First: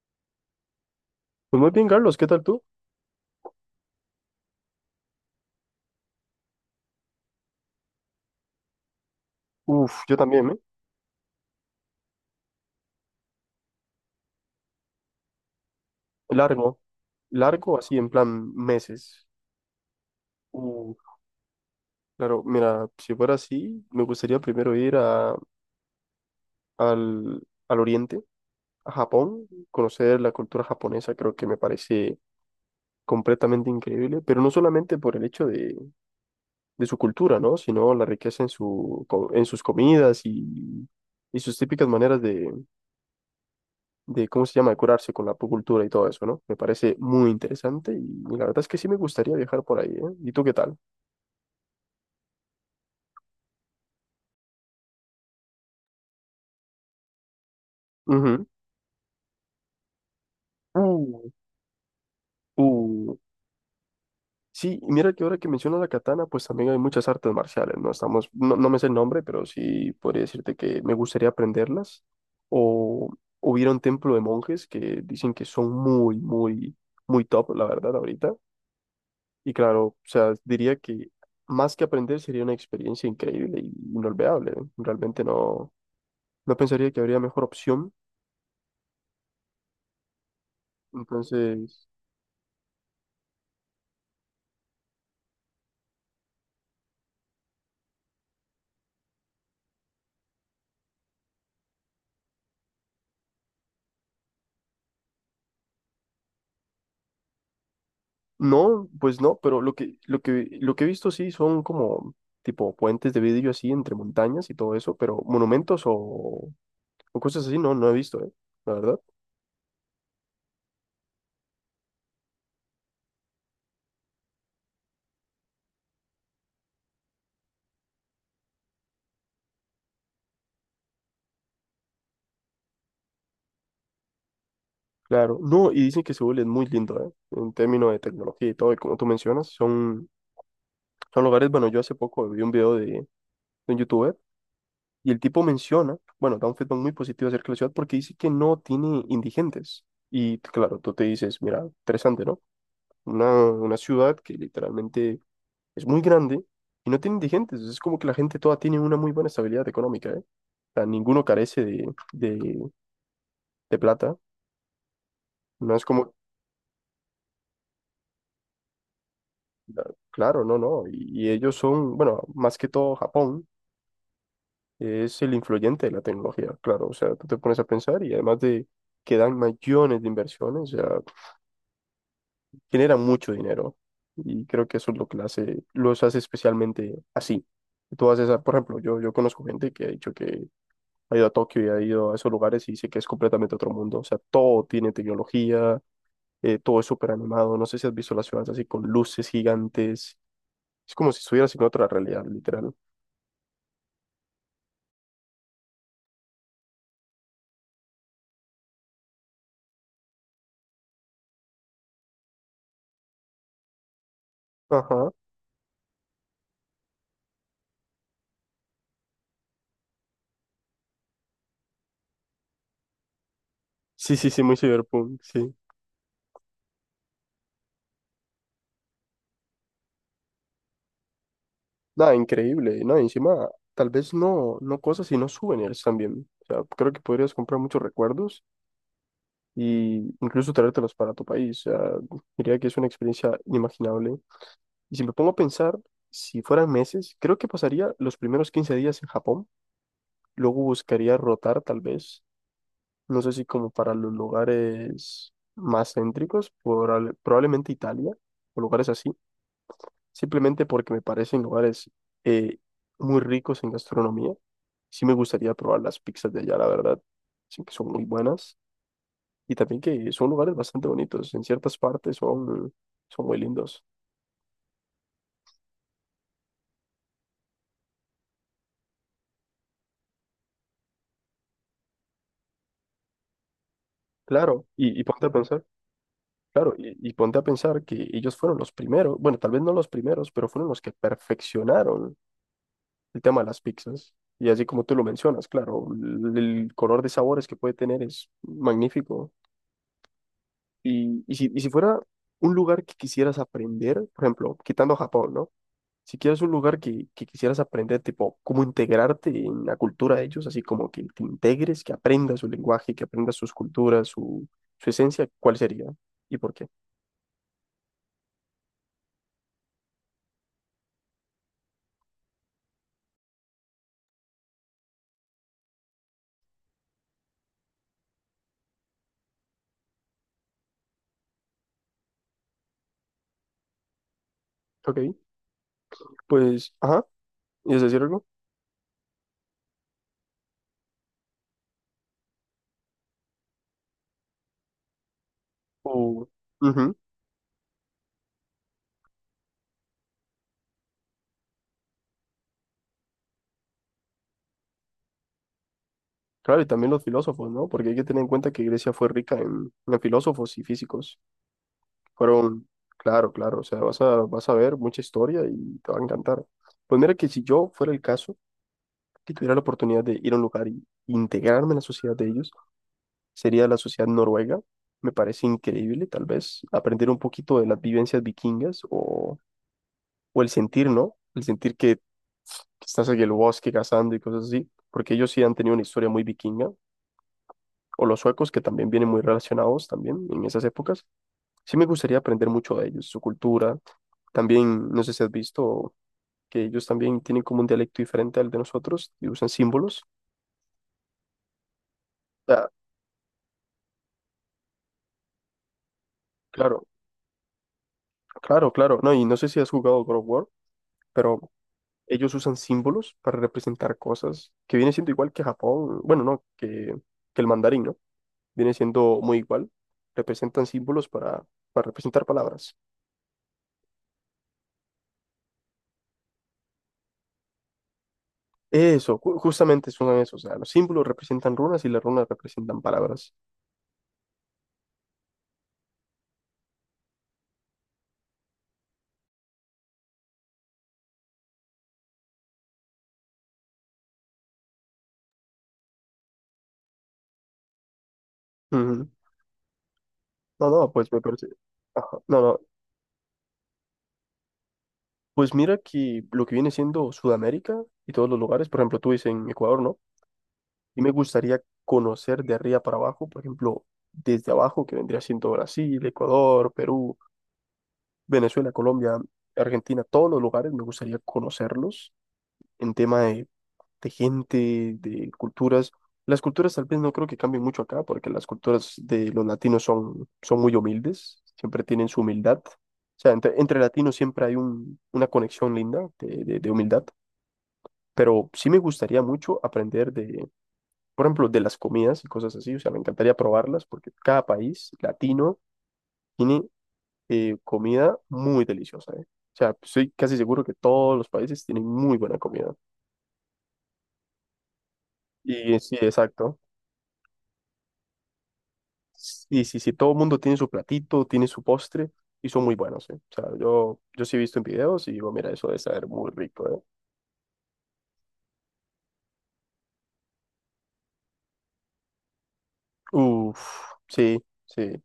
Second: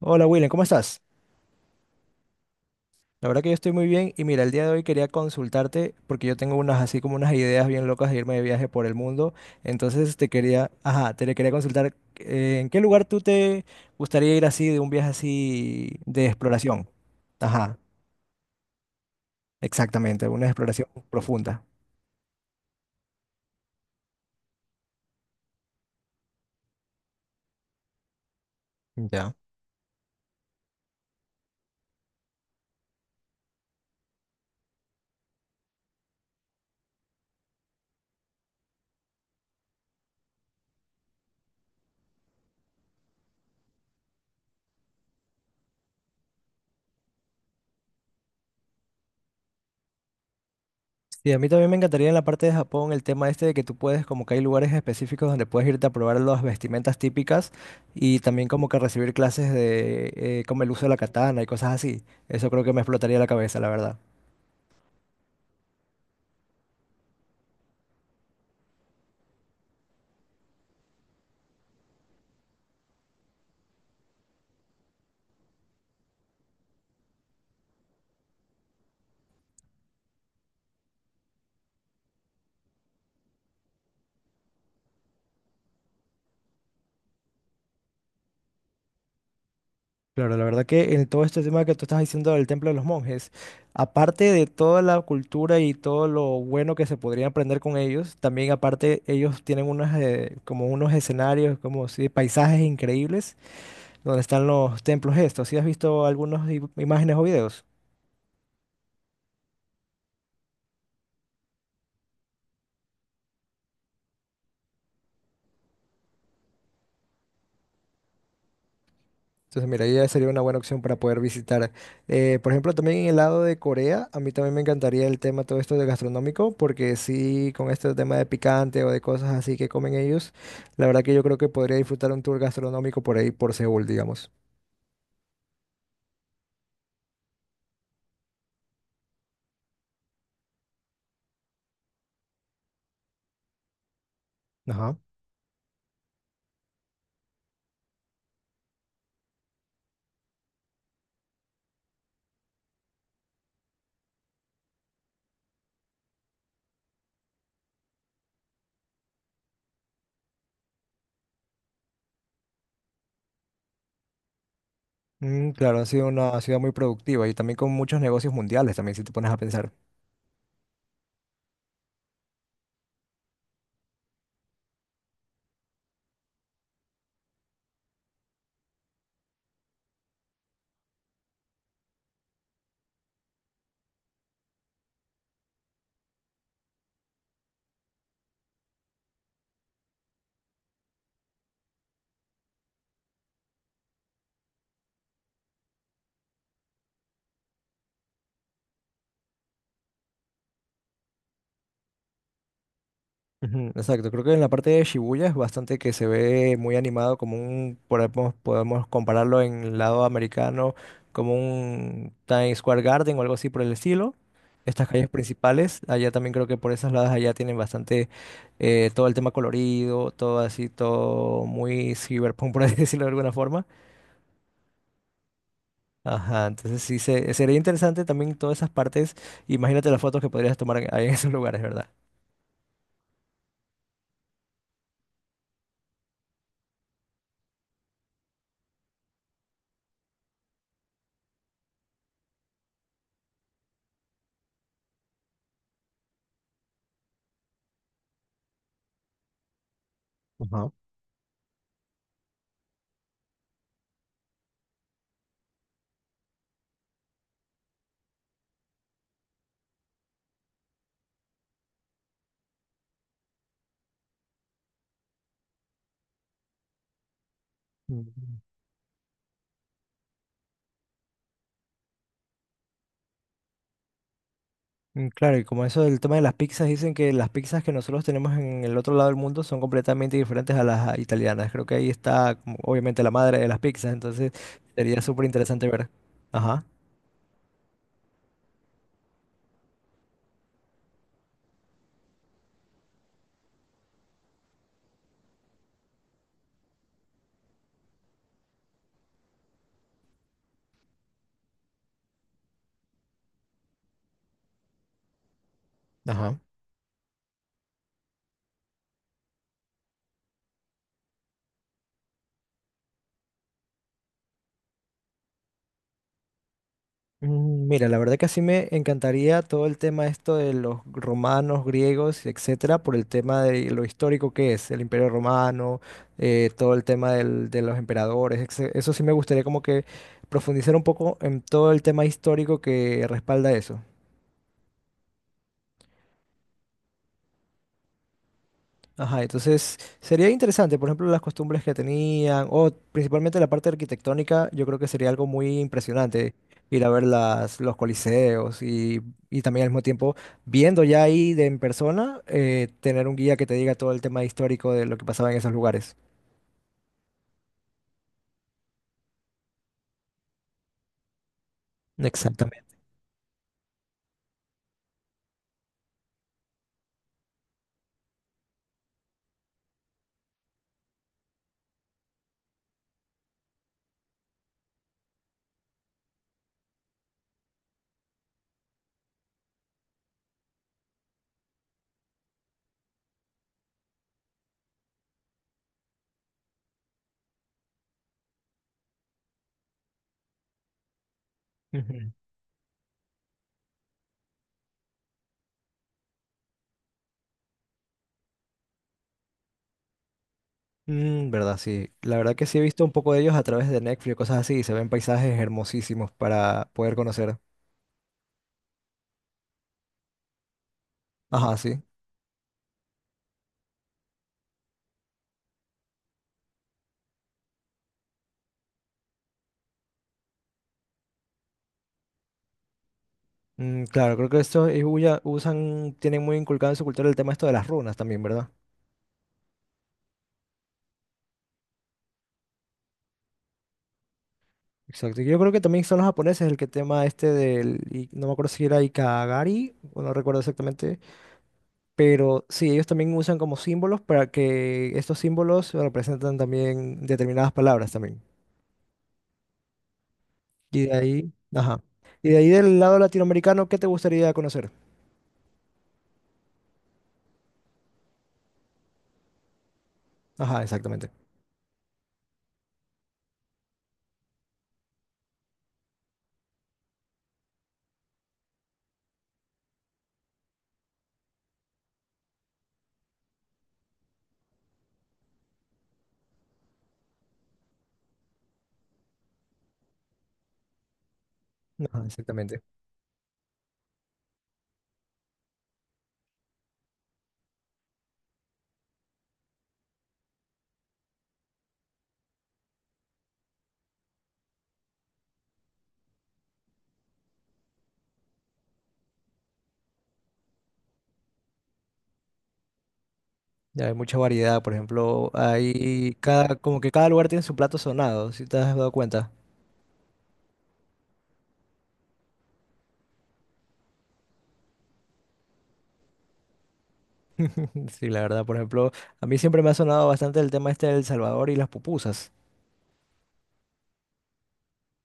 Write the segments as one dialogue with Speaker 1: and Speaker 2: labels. Speaker 1: Hola William, ¿cómo estás?
Speaker 2: Pues muy bien, Carlos, ¿qué tal tú?
Speaker 1: La verdad que yo estoy muy bien y mira, el día de hoy quería consultarte porque yo tengo unas así como unas ideas bien locas de irme de viaje por el mundo. Entonces
Speaker 2: Yo
Speaker 1: te
Speaker 2: también, ¿eh?
Speaker 1: quería, ajá, te le quería consultar ¿en qué lugar tú te gustaría ir así de un viaje así de
Speaker 2: Largo,
Speaker 1: exploración? Ajá,
Speaker 2: largo, así en plan meses.
Speaker 1: exactamente, una exploración
Speaker 2: Uh,
Speaker 1: profunda.
Speaker 2: claro, mira, si fuera así, me gustaría primero ir al, al oriente, a
Speaker 1: Ya.
Speaker 2: Japón, conocer la cultura japonesa, creo que me parece completamente increíble, pero no solamente por el hecho de su cultura, ¿no? Sino la riqueza en su, en sus comidas y sus típicas maneras de cómo se llama, de curarse con la acupuntura y todo eso, ¿no? Me parece muy interesante y la verdad es que sí me gustaría viajar por ahí, ¿eh? ¿Y tú qué tal?
Speaker 1: Sí, a mí también me encantaría en la parte de Japón el tema este de que tú puedes, como que hay lugares específicos donde puedes irte a probar las vestimentas típicas y
Speaker 2: Ujú.
Speaker 1: también como que recibir clases de como el uso de la
Speaker 2: Uh,
Speaker 1: katana y cosas así. Eso creo que me
Speaker 2: uh.
Speaker 1: explotaría la cabeza, la verdad.
Speaker 2: Sí, y mira que ahora que mencionas la katana, pues también hay muchas artes marciales, ¿no? No, me sé el nombre, pero sí podría decirte que me gustaría aprenderlas. O hubiera un templo de monjes que dicen que son muy top, la verdad, ahorita. Y claro, o sea, diría que más que aprender sería una experiencia increíble y inolvidable. ¿Eh? Realmente no. No pensaría que habría mejor opción.
Speaker 1: Claro, la verdad que en todo este tema que tú
Speaker 2: Entonces,
Speaker 1: estás diciendo del Templo de los Monjes, aparte de toda la cultura y todo lo bueno que se podría aprender con ellos, también aparte ellos tienen unos como unos escenarios, como si paisajes increíbles donde están los templos estos. ¿Sí has visto algunas imágenes o videos?
Speaker 2: no, pues no, pero lo que he visto sí son como tipo puentes de vidrio así entre montañas y todo eso, pero monumentos o cosas así no, no he visto, ¿eh? La verdad.
Speaker 1: Entonces, mira, ya sería una buena opción para poder visitar. Por ejemplo, también en el lado de Corea, a mí también me encantaría el tema todo esto de gastronómico, porque sí, con este tema de picante o de cosas así que comen ellos, la verdad que yo creo que podría disfrutar un tour gastronómico por ahí, por Seúl, digamos.
Speaker 2: Claro, no, y dicen que Seúl es muy lindo, ¿eh? En términos de tecnología y todo, y como tú mencionas, son lugares, bueno, yo hace poco vi un video de un youtuber
Speaker 1: Ajá.
Speaker 2: y el tipo menciona, bueno, da un feedback muy positivo acerca de la ciudad porque dice que no tiene indigentes. Y claro, tú te dices, mira, interesante, ¿no? Una una ciudad que literalmente es muy grande y no tiene indigentes. Es como que la gente toda tiene una muy buena estabilidad económica, ¿eh? O sea, ninguno carece de plata.
Speaker 1: Mm,
Speaker 2: No
Speaker 1: claro,
Speaker 2: es
Speaker 1: ha sido
Speaker 2: como,
Speaker 1: una ciudad muy productiva y también con muchos negocios mundiales, también si te pones a pensar.
Speaker 2: claro, no, no. Y y, ellos son, bueno, más que todo Japón es el influyente de la tecnología, claro. O sea, tú te pones a pensar y además de que dan millones de inversiones, o sea, generan mucho dinero. Y creo que eso es lo que la hace, los hace especialmente así. Tú haces, ah, por ejemplo, yo conozco gente que ha dicho que ha ido a Tokio y ha ido a esos lugares y dice que es completamente otro mundo. O sea, todo tiene tecnología, todo es súper animado. No sé si has visto las ciudades así con luces gigantes. Es como si estuvieras en otra realidad, literal.
Speaker 1: Ujú, exacto, creo que en la parte de Shibuya es bastante que se ve muy animado, como un, podemos compararlo en el lado americano, como un Times Square Garden o algo así por el estilo. Estas calles
Speaker 2: Ajá.
Speaker 1: principales, allá también creo que por esas lados allá tienen bastante todo el tema colorido, todo así, todo muy cyberpunk, por así decirlo de alguna forma.
Speaker 2: Sí, muy cyberpunk, sí.
Speaker 1: Ajá, entonces sí, sería interesante también todas esas partes. Imagínate las fotos que podrías tomar ahí en esos lugares, ¿verdad?
Speaker 2: Nada, increíble, ¿no? Encima, tal vez no, no cosas, sino souvenirs también. O sea, creo que podrías comprar muchos recuerdos y incluso traértelos para tu país. O sea, diría que es una experiencia inimaginable. Y si me pongo a pensar, si fueran meses, creo que pasaría los primeros 15 días en Japón. Luego
Speaker 1: Ajá.
Speaker 2: buscaría rotar, tal vez. No sé si como para los lugares más céntricos, probablemente Italia o lugares así, simplemente porque me parecen lugares eh, muy ricos en gastronomía. Sí me gustaría probar las pizzas de allá, la verdad. Sí que son muy
Speaker 1: Mm.
Speaker 2: buenas y también que son lugares bastante bonitos. En ciertas partes son muy lindos.
Speaker 1: Mm, claro, y como eso del tema de las pizzas, dicen que las pizzas que nosotros tenemos en el otro lado del mundo son completamente diferentes a las italianas. Creo que ahí está, como, obviamente, la madre de las pizzas, entonces
Speaker 2: Claro,
Speaker 1: sería súper interesante ver. Ajá.
Speaker 2: claro, y ponte a pensar que ellos fueron los primeros, bueno, tal vez no los primeros, pero fueron los que perfeccionaron el tema de las pizzas. Y así como tú lo mencionas, claro, el color de sabores que puede tener es magnífico. Y si fuera un lugar que quisieras aprender, por ejemplo, quitando Japón, ¿no? Si
Speaker 1: Ajá.
Speaker 2: quieres un lugar que quisieras aprender, tipo, cómo integrarte en la cultura de ellos, así como que te integres, que aprendas su lenguaje, que aprendas sus culturas, su esencia, ¿cuál sería? ¿Y por qué?
Speaker 1: Mm, mira, la verdad que sí me encantaría todo el tema esto de los romanos, griegos, etcétera, por el tema de lo histórico que es el Imperio Romano, todo el tema de los emperadores, etc. Eso sí me gustaría como que profundizar un poco en todo el tema histórico que respalda eso.
Speaker 2: Ok, pues, ajá, ¿y es decir algo?
Speaker 1: Ajá, entonces sería interesante, por ejemplo, las costumbres que tenían, o principalmente la parte arquitectónica, yo creo que sería algo muy
Speaker 2: O-
Speaker 1: impresionante ir a
Speaker 2: ujú.
Speaker 1: ver los coliseos y también al mismo tiempo, viendo ya ahí de en persona, tener un guía que te diga todo el tema histórico de lo que pasaba en esos lugares.
Speaker 2: Claro, y también los filósofos, ¿no? Porque hay que tener en cuenta que Grecia fue rica en filósofos y físicos. Fueron,
Speaker 1: Exactamente.
Speaker 2: claro, claro, o sea, vas a ver mucha historia y te va a encantar. Pues mira que si yo fuera el caso, que tuviera la oportunidad de ir a un lugar y integrarme en la sociedad de ellos, sería la sociedad noruega. Me parece increíble, tal vez, aprender un poquito de las vivencias vikingas o el sentir, ¿no? El sentir que estás en el bosque cazando y cosas así, porque ellos sí han tenido una historia muy vikinga o los suecos, que también vienen muy relacionados también en esas épocas. Sí me
Speaker 1: Ujú.
Speaker 2: gustaría aprender mucho de ellos, su cultura. También, no sé si has visto que ellos también tienen como un dialecto diferente al de nosotros y usan símbolos.
Speaker 1: Mm, verdad, sí. La verdad que sí he
Speaker 2: Ah,
Speaker 1: visto un poco de ellos a través de Netflix o cosas así, y se ven paisajes hermosísimos para
Speaker 2: claro,
Speaker 1: poder conocer.
Speaker 2: claro, claro. No, y no sé si has jugado God of War, pero
Speaker 1: Ajá, sí.
Speaker 2: ellos usan símbolos para representar cosas que viene siendo igual que Japón, bueno, no, que el mandarín, ¿no? Viene siendo muy igual. Representan símbolos para representar palabras.
Speaker 1: Mm, claro, creo que esto ellos usan, tienen muy inculcado en su cultura el tema esto de las runas también, ¿verdad?
Speaker 2: Eso, justamente es uno de. O sea, los símbolos representan runas y las runas representan palabras.
Speaker 1: Exacto. Yo creo que también son los japoneses el que tema este del, y no me acuerdo si era Ikagari, o no recuerdo exactamente, pero sí, ellos también usan como símbolos para que estos símbolos representan también determinadas palabras también.
Speaker 2: Ujú. No,
Speaker 1: Y de
Speaker 2: no, pues me
Speaker 1: ahí,
Speaker 2: parece.
Speaker 1: ajá.
Speaker 2: Ajá.
Speaker 1: Y de
Speaker 2: No,
Speaker 1: ahí
Speaker 2: no.
Speaker 1: del lado latinoamericano, ¿qué te gustaría conocer?
Speaker 2: Pues mira que lo que viene siendo Sudamérica y todos los lugares, por ejemplo, tú dices en Ecuador, ¿no?
Speaker 1: Ajá,
Speaker 2: Y
Speaker 1: exactamente.
Speaker 2: me gustaría conocer de arriba para abajo, por ejemplo, desde abajo, que vendría siendo Brasil, Ecuador, Perú, Venezuela, Colombia, Argentina, todos los lugares, me gustaría conocerlos en tema de gente, de culturas. Las culturas tal vez no creo que cambien mucho acá, porque las culturas de los latinos son muy humildes, siempre
Speaker 1: Ajá,
Speaker 2: tienen su humildad.
Speaker 1: exactamente.
Speaker 2: O sea, entre latinos siempre hay una conexión linda de humildad, pero sí me gustaría mucho aprender de, por ejemplo, de las comidas y cosas así, o sea, me encantaría probarlas, porque cada país latino tiene comida muy deliciosa, ¿eh? O sea, estoy casi seguro que todos los países tienen muy buena comida.
Speaker 1: Ya hay mucha variedad, por ejemplo,
Speaker 2: Y sí,
Speaker 1: hay cada,
Speaker 2: exacto.
Speaker 1: como que cada lugar tiene su plato sonado, si te has dado cuenta.
Speaker 2: Sí, todo el mundo tiene su platito, tiene su postre y son muy buenos, ¿eh? O sea, yo sí he visto en videos y digo, mira, eso debe saber muy rico, ¿eh?
Speaker 1: Sí, la verdad, por ejemplo, a mí siempre me ha sonado bastante el tema este del Salvador y las pupusas.
Speaker 2: Uf, sí, sí.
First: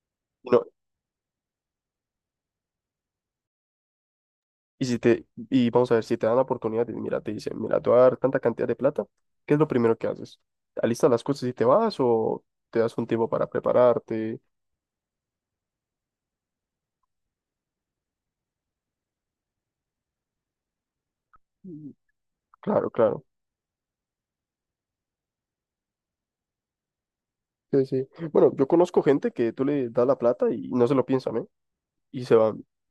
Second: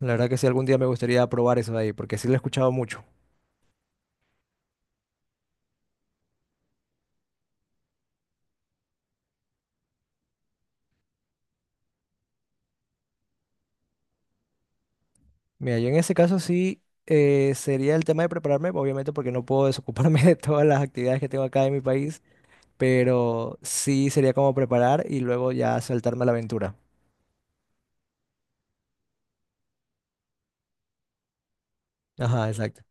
Speaker 1: La verdad que sí,
Speaker 2: No,
Speaker 1: algún día me gustaría probar eso de ahí, porque sí lo he escuchado mucho.
Speaker 2: y vamos a ver, si te dan la oportunidad, y mira, te dicen, mira, te voy a dar tanta cantidad de plata, ¿qué es lo primero que haces? ¿Alistas las cosas y te vas o te das un tiempo para prepararte?
Speaker 1: Mira, yo en ese caso sí sería el tema de prepararme, obviamente porque no puedo desocuparme de todas las actividades que tengo acá en mi
Speaker 2: Mm,
Speaker 1: país,
Speaker 2: claro, claro.
Speaker 1: pero sí sería como preparar y luego ya saltarme a la aventura.
Speaker 2: Sí, sí. Bueno, yo conozco gente que tú le das la plata y no se lo piensan, ¿eh? Y se
Speaker 1: Ajá,
Speaker 2: van.
Speaker 1: exacto.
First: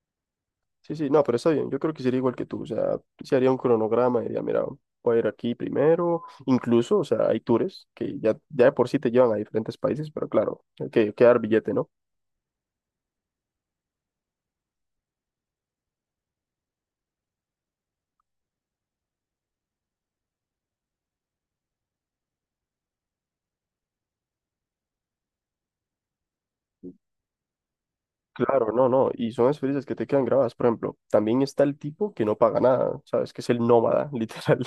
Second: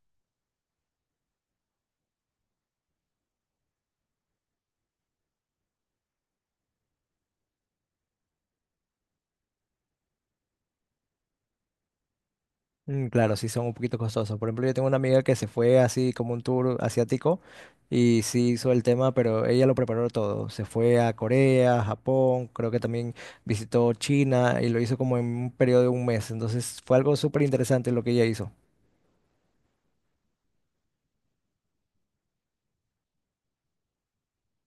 Speaker 2: Sí, sí, no, pero está bien. Yo creo que sería igual que tú. O sea, se haría un cronograma y diría, mira, voy a ir aquí primero. Incluso, o sea, hay tours ya de por sí te llevan a diferentes países, pero claro, hay que dar billete, ¿no?
Speaker 1: Mm, claro, sí son un poquito costosos. Por ejemplo, yo tengo una amiga que se fue así como un tour asiático y sí hizo el tema, pero ella lo preparó todo. Se fue a Corea, Japón, creo que también visitó China y lo hizo como en un periodo de un mes. Entonces fue algo súper interesante lo que ella hizo.
Speaker 2: Claro, no, no. Y son experiencias que te quedan grabadas. Por ejemplo, también está el tipo que no paga nada, ¿sabes? Que es el nómada, literal.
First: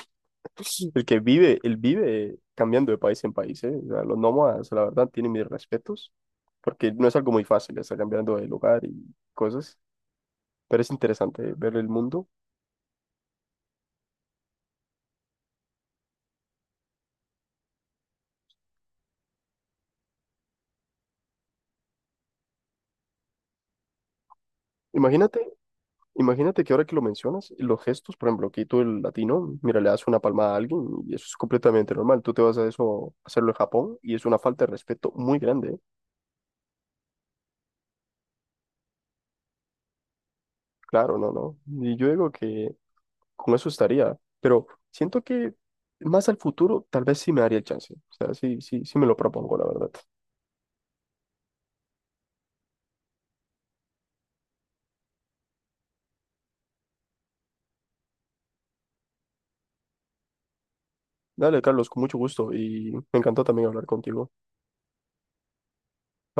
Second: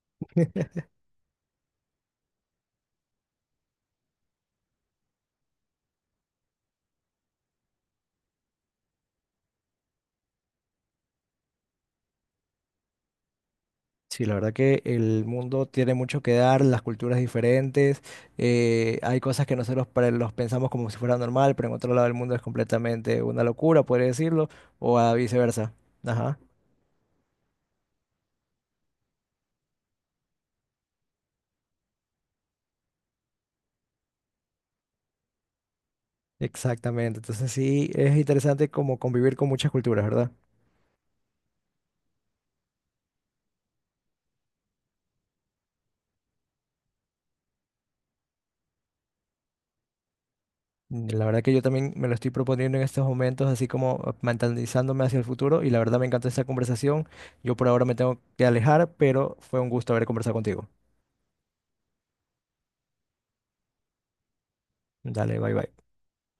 Speaker 2: El que vive, él vive cambiando de país en país, ¿eh? O sea, los nómadas, la verdad, tienen mis respetos, porque no es algo muy fácil estar cambiando de lugar y cosas, pero es interesante ver el mundo.
Speaker 1: Sí, la verdad que el mundo tiene mucho que dar, las culturas diferentes, hay cosas que nosotros los pensamos como si fuera normal, pero en otro lado del mundo es completamente una locura, podría decirlo, o a
Speaker 2: Imagínate
Speaker 1: viceversa. Ajá.
Speaker 2: Imagínate que ahora que lo mencionas, los gestos, por ejemplo, aquí tú el latino, mira, le das una palmada a alguien y eso es completamente normal. Tú te vas a eso, a hacerlo en Japón y es una falta de respeto muy grande. ¿Eh?
Speaker 1: Exactamente, entonces sí, es interesante como convivir con muchas culturas, ¿verdad?
Speaker 2: Claro, no, no. Y yo digo que con eso estaría, pero siento que más al futuro tal vez sí me daría el chance. O sea, sí me lo propongo, la verdad.
Speaker 1: Mm, la verdad que yo también me lo estoy proponiendo en estos momentos, así como mentalizándome hacia el futuro, y la verdad me encantó esta conversación. Yo por ahora me tengo que alejar, pero fue un gusto haber conversado contigo.
Speaker 2: Dale, Carlos, con mucho gusto y me encantó también hablar contigo.
Speaker 1: Dale, bye bye.
Speaker 2: Bye.